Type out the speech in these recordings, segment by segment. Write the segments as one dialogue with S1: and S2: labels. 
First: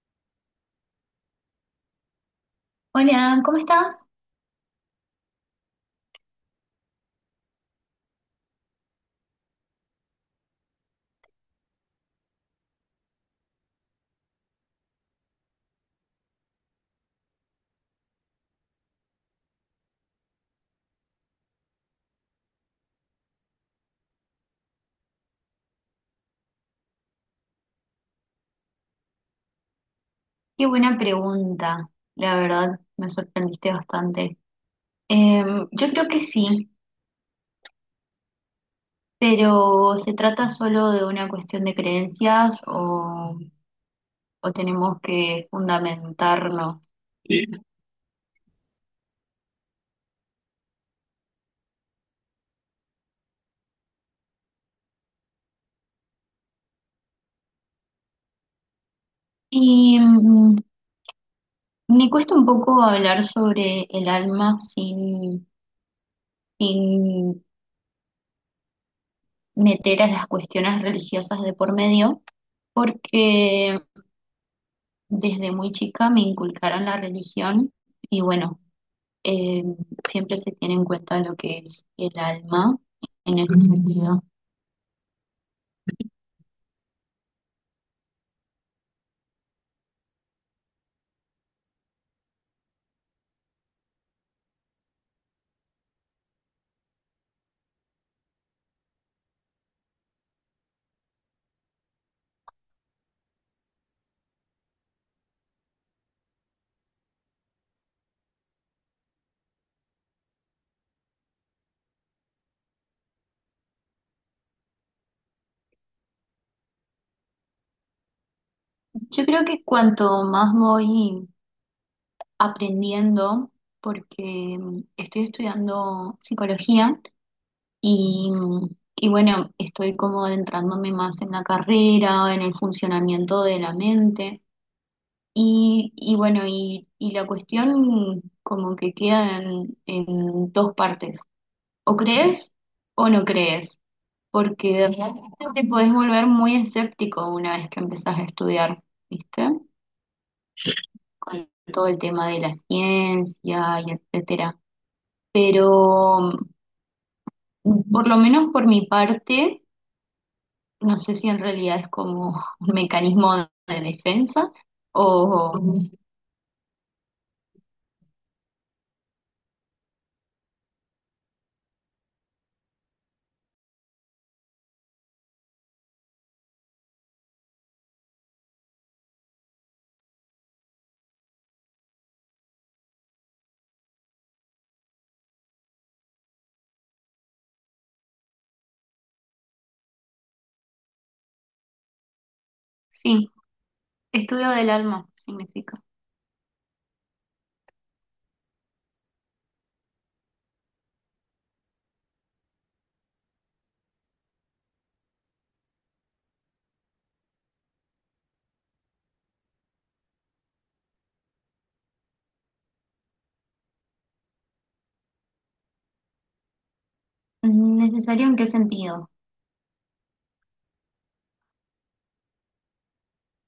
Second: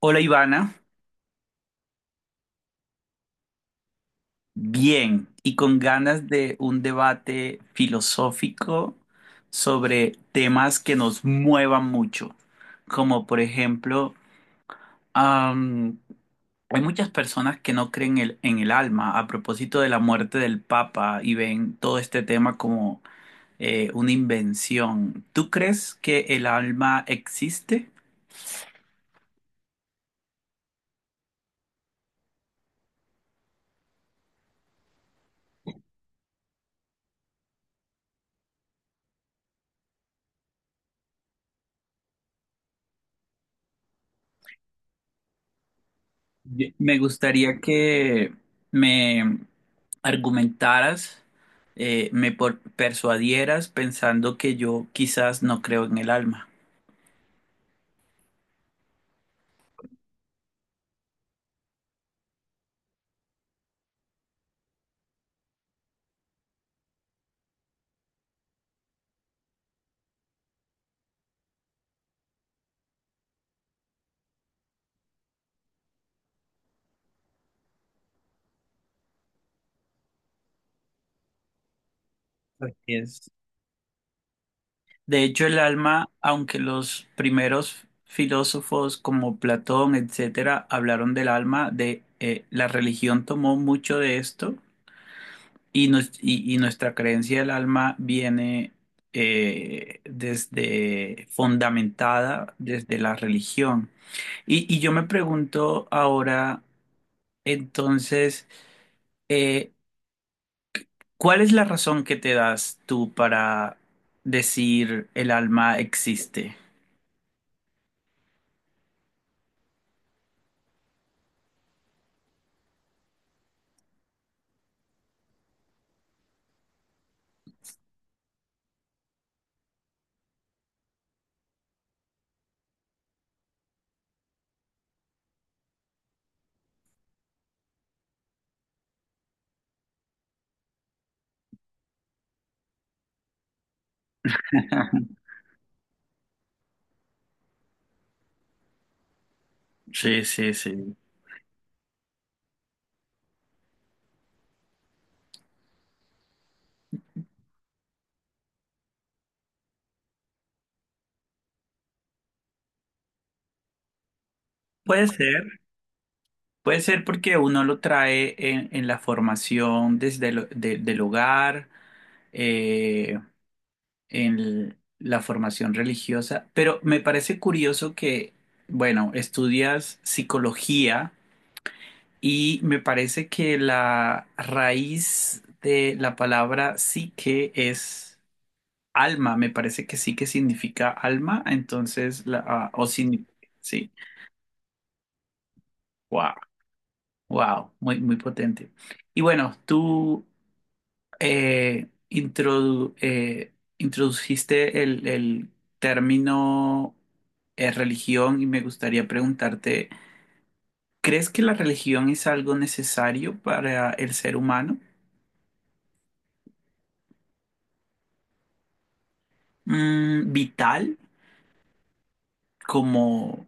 S1: Hola Ivana,
S2: Hola, ¿cómo estás?
S1: bien y con ganas de un debate filosófico sobre temas que nos muevan mucho, como por ejemplo, am, hay muchas personas que no creen en el alma a propósito de la muerte del Papa y ven todo este tema como una invención. ¿Tú crees que el alma existe?
S2: Qué buena pregunta. La verdad, me sorprendiste bastante. Yo creo que sí, pero ¿se trata solo de una cuestión de creencias o tenemos que fundamentarnos?
S1: Me gustaría que me argumentaras, me persuadieras pensando que yo quizás no creo en el alma.
S2: Y mm, Me cuesta un poco hablar sobre el alma sin meter a las cuestiones religiosas de por medio, porque desde muy chica me inculcaron la religión y bueno. eh, Siempre se tiene en cuenta lo que es el
S1: Así
S2: alma
S1: es.
S2: en ese sentido.
S1: De hecho, el alma, aunque los primeros filósofos como Platón, etcétera, hablaron del alma, de la religión tomó mucho de esto y, y nuestra creencia del alma viene desde fundamentada desde la religión. Y yo me pregunto ahora, entonces, eh, ¿cuál es la razón que te das tú para decir el alma existe?
S2: Yo creo que cuanto más voy aprendiendo, porque estoy estudiando psicología y, mm, y bueno, estoy como adentrándome más en la carrera, en el funcionamiento de la mente. Y la cuestión como que queda en dos partes. O crees o no crees, porque realmente te puedes volver muy escéptico una vez que empezás a estudiar, ¿viste?
S1: Sí, sí, sí.
S2: Con todo el tema de la ciencia y etcétera. Pero por lo menos por mi parte, no sé si en realidad es como un mecanismo de defensa
S1: Puede ser,
S2: o ujú.
S1: puede ser porque uno lo trae en la formación desde del hogar, eh, en la formación religiosa, pero me parece curioso que, bueno, estudias psicología. Y me parece que la raíz de la palabra psique es alma. Me parece que sí que significa alma. Entonces, la, ah, o
S2: Sí,
S1: sí.
S2: estudio del alma significa.
S1: Wow, wow, muy, muy potente. Y bueno, tú eh, introdu- eh, introduciste el término religión y me gustaría preguntarte, ¿crees que la religión es algo necesario para el ser humano?
S2: ¿Necesario en qué sentido?
S1: ¿Vital? Como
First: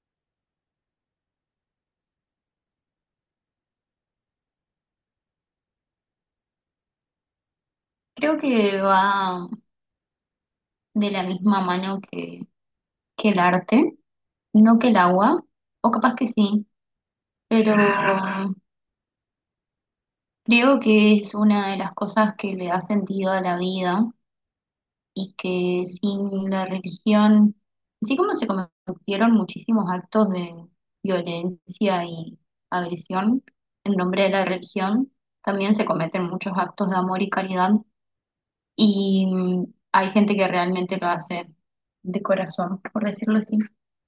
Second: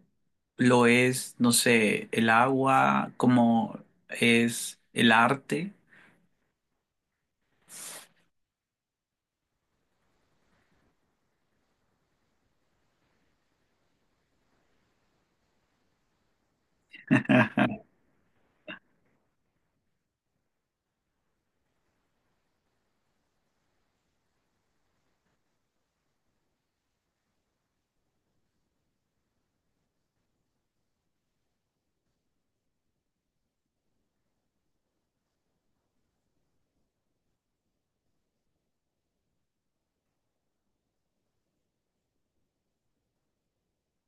S1: lo es, no sé, el agua, como es el arte,
S2: Creo que va de la misma mano que el arte. No que el agua, o capaz que sí, pero creo que es una de las cosas que le da sentido a la vida y que sin la religión, así como se cometieron muchísimos actos de violencia y agresión en nombre de la religión, también se cometen muchos actos de amor y caridad y hay gente que realmente lo hace de corazón, por decirlo así,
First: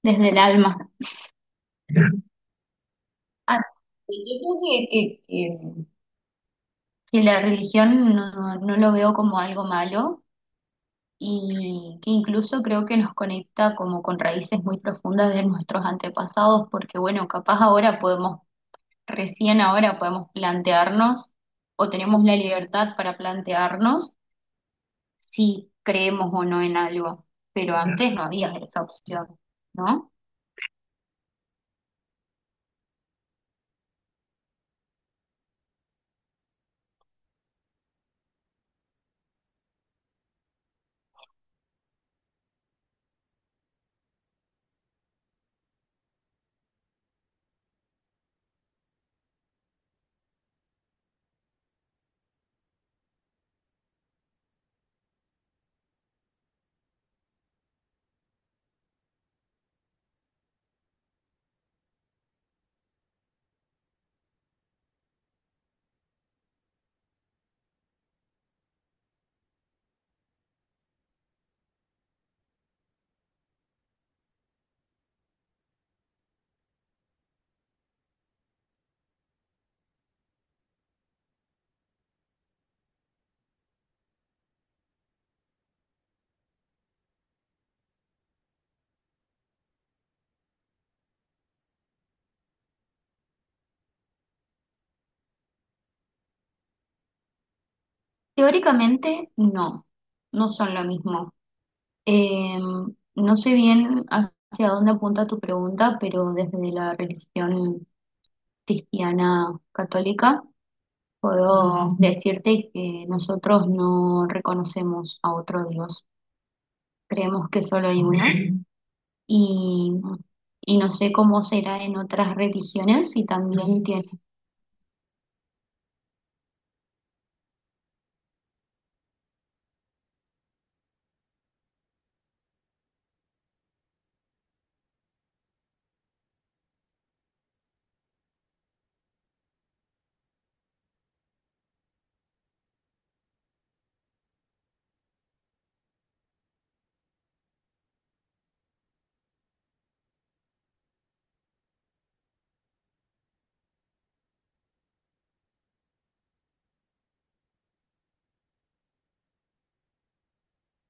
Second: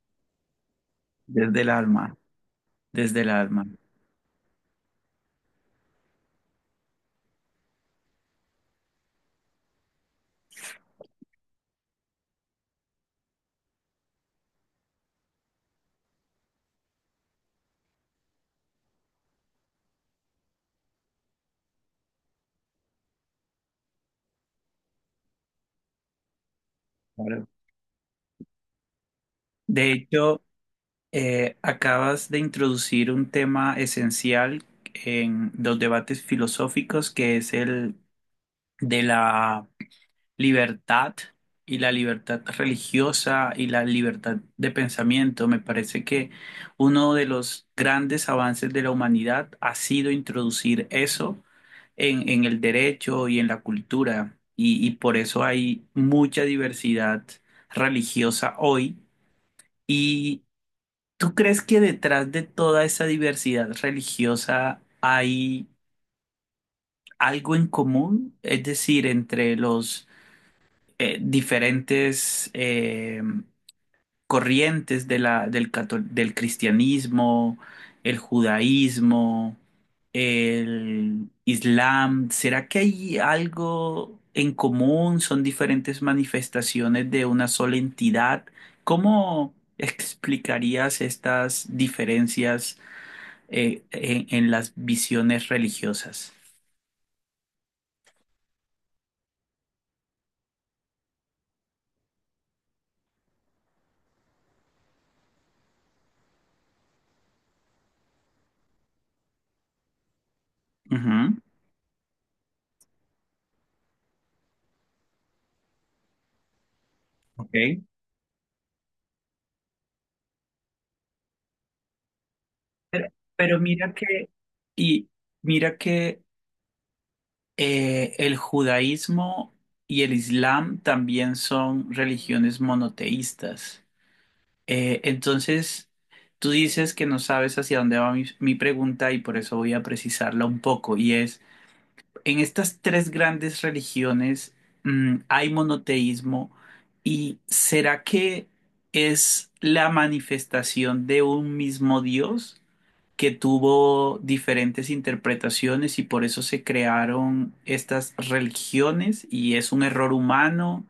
S2: desde el alma.
S1: desde el alma, desde el
S2: Ah,
S1: alma.
S2: yo creo que, que- que que la religión no, no lo veo como algo malo y que incluso creo que nos conecta como con raíces muy profundas de nuestros antepasados, porque bueno, capaz ahora podemos, recién ahora podemos plantearnos o tenemos la libertad para plantearnos si creemos o no en algo,
S1: Claro.
S2: pero antes no había esa opción,
S1: De
S2: ¿no?
S1: hecho, acabas de introducir un tema esencial en los debates filosóficos, que es el de la libertad y la libertad religiosa y la libertad de pensamiento. Me parece que uno de los grandes avances de la humanidad ha sido introducir eso en el derecho y en la cultura, y por eso hay mucha diversidad religiosa hoy. ¿Y tú crees que detrás de toda esa diversidad religiosa hay algo en común? Es decir, entre los diferentes corrientes de la, del cristianismo, el judaísmo, el islam. ¿Será que hay algo en común? ¿Son diferentes manifestaciones de una sola entidad? ¿Cómo explicarías estas diferencias en las visiones religiosas?
S2: Teóricamente no, no son lo mismo. Eh, no sé bien hacia dónde apunta tu pregunta, pero desde la religión cristiana católica
S1: Ujú.
S2: puedo decirte que nosotros no reconocemos a otro Dios. Creemos que
S1: Ok.
S2: solo hay uno y, y no sé cómo será en otras
S1: Pero,
S2: religiones y
S1: pero
S2: también
S1: mira
S2: tiene,
S1: que, y mira que el judaísmo y el islam también son religiones monoteístas. Entonces, tú dices que no sabes hacia dónde va mi pregunta y por eso voy a precisarla un poco. Y es, en estas tres grandes religiones, hay monoteísmo y ¿será que es la manifestación de un mismo Dios? ¿Que tuvo diferentes interpretaciones y por eso se crearon estas religiones y es un error humano?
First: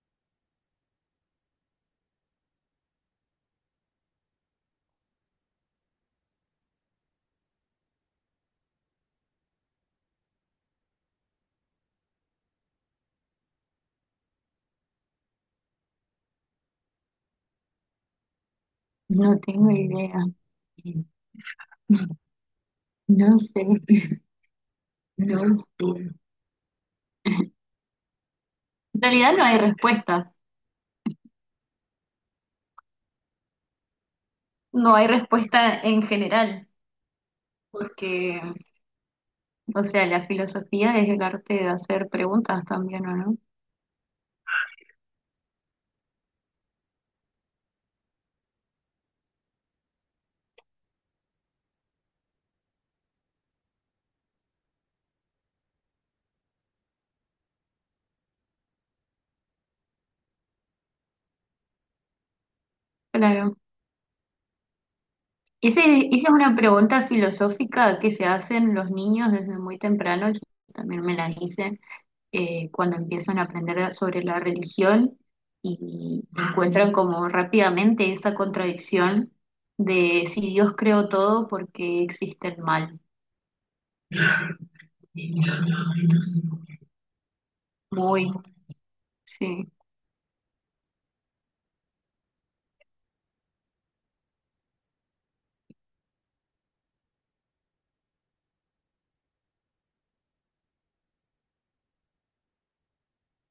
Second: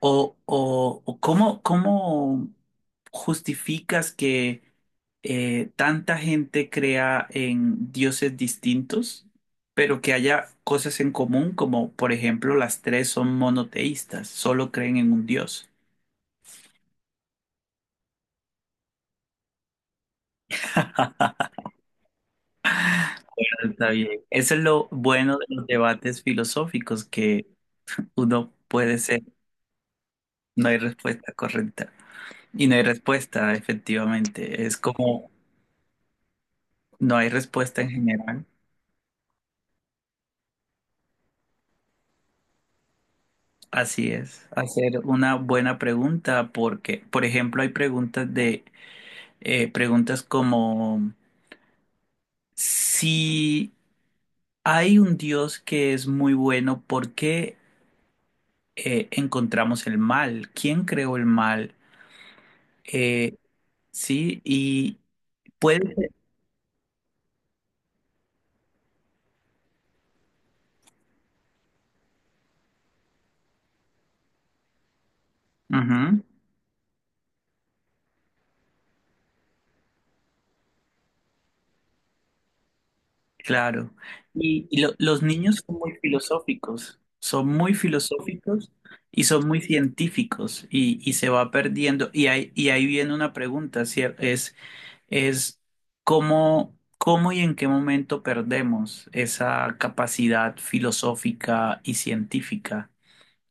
S1: O cómo justificas que tanta gente crea en dioses distintos, pero que haya cosas en común, como por ejemplo las tres son monoteístas, solo creen en un dios?
S2: no tengo idea. No sé,
S1: Está bien. Eso es lo bueno
S2: no
S1: de los
S2: sé.
S1: debates filosóficos, que uno puede
S2: En
S1: ser.
S2: realidad no hay respuestas,
S1: No hay respuesta correcta. Y no hay respuesta, efectivamente. Es
S2: no hay
S1: como
S2: respuesta en general,
S1: no hay respuesta en
S2: porque
S1: general.
S2: o sea, la filosofía es el arte de hacer preguntas también, ¿o no?
S1: Así es. Hacer una buena pregunta porque, por ejemplo, hay preguntas de preguntas como si hay un Dios que es muy bueno, ¿por qué encontramos el mal? ¿Quién creó el mal? Eh,
S2: Claro.
S1: sí, y
S2: Ese,
S1: puede ser.
S2: Esa es una pregunta filosófica que se hacen los niños desde muy temprano. Yo también me las hice cuando empiezan a aprender sobre la religión
S1: Ujú.
S2: y encuentran como rápidamente esa contradicción de si Dios creó todo, ¿por qué existe el mal?
S1: Claro. Y los niños son muy
S2: Muy,
S1: filosóficos y son muy
S2: sí.
S1: científicos y se va perdiendo. Y ahí viene una pregunta, es cómo y en qué momento perdemos esa capacidad filosófica y científica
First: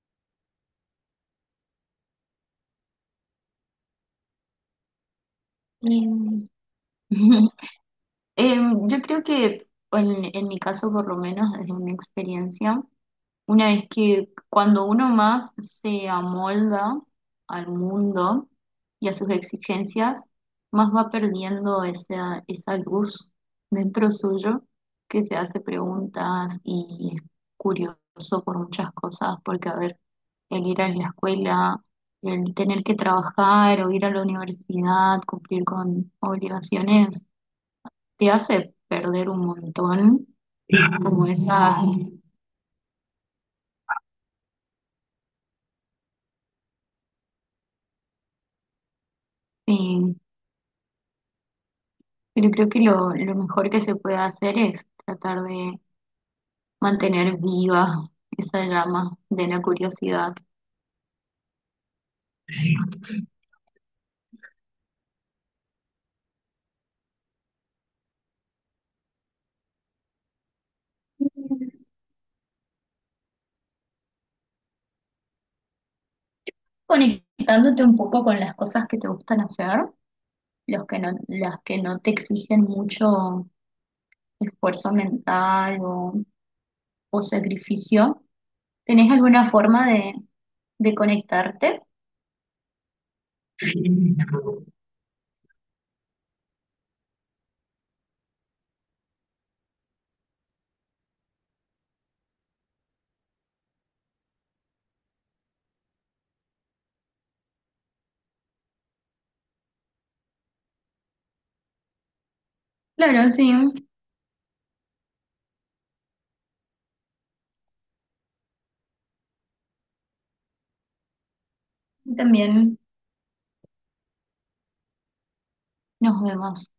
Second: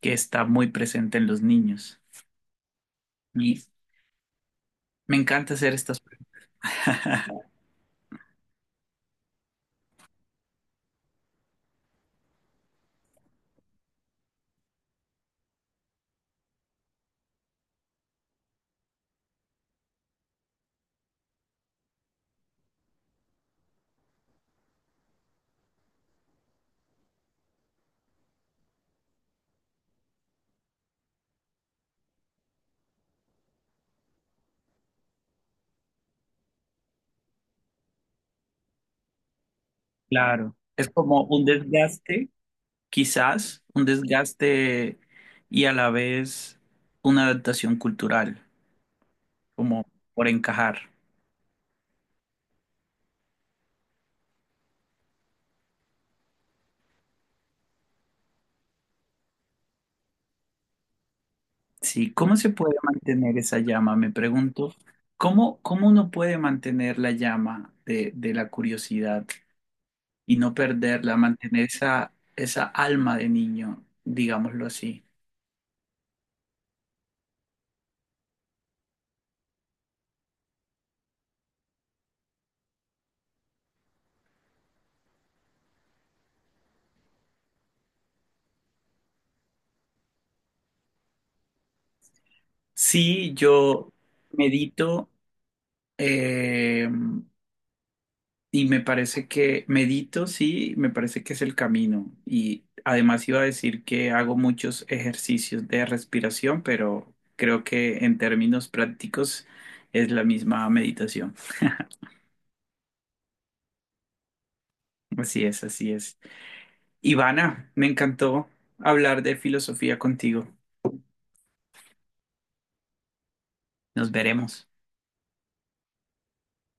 S1: que está muy presente en los niños. Y me encanta hacer estas
S2: Mm.
S1: preguntas.
S2: Yo creo que en mi caso, por lo menos desde mi experiencia, una vez que cuando uno más se amolda al mundo y a sus exigencias, más va perdiendo esa luz dentro suyo que se hace preguntas y es curioso por muchas cosas, porque a ver, el ir a la escuela, el tener que trabajar o ir a la universidad, cumplir con obligaciones te hace perder un montón,
S1: Claro, es como
S2: como
S1: un
S2: esa,
S1: desgaste. Quizás un desgaste y a la vez una adaptación cultural, como
S2: sí,
S1: por encajar.
S2: pero creo que lo mejor que se puede hacer es tratar de mantener viva esa llama de la curiosidad,
S1: Sí, ¿cómo se puede mantener esa llama? Me pregunto, ¿cómo uno puede mantener la llama de la curiosidad y no perderla, mantener esa, esa alma de niño, digámoslo así?
S2: conectándote un poco con las cosas que te gustan hacer, los que no, las que no te exigen mucho esfuerzo mental o sacrificio. ¿Tenés alguna forma de conectarte?
S1: Sí, yo medito. eh, Y me parece que medito, sí, me parece que es el camino. Y además iba a decir que hago muchos ejercicios de respiración, pero creo que en términos prácticos es la misma meditación.
S2: Claro, sí,
S1: Así es, así es. Ivana, me encantó hablar de filosofía contigo.
S2: también
S1: Nos veremos.
S2: nos vemos.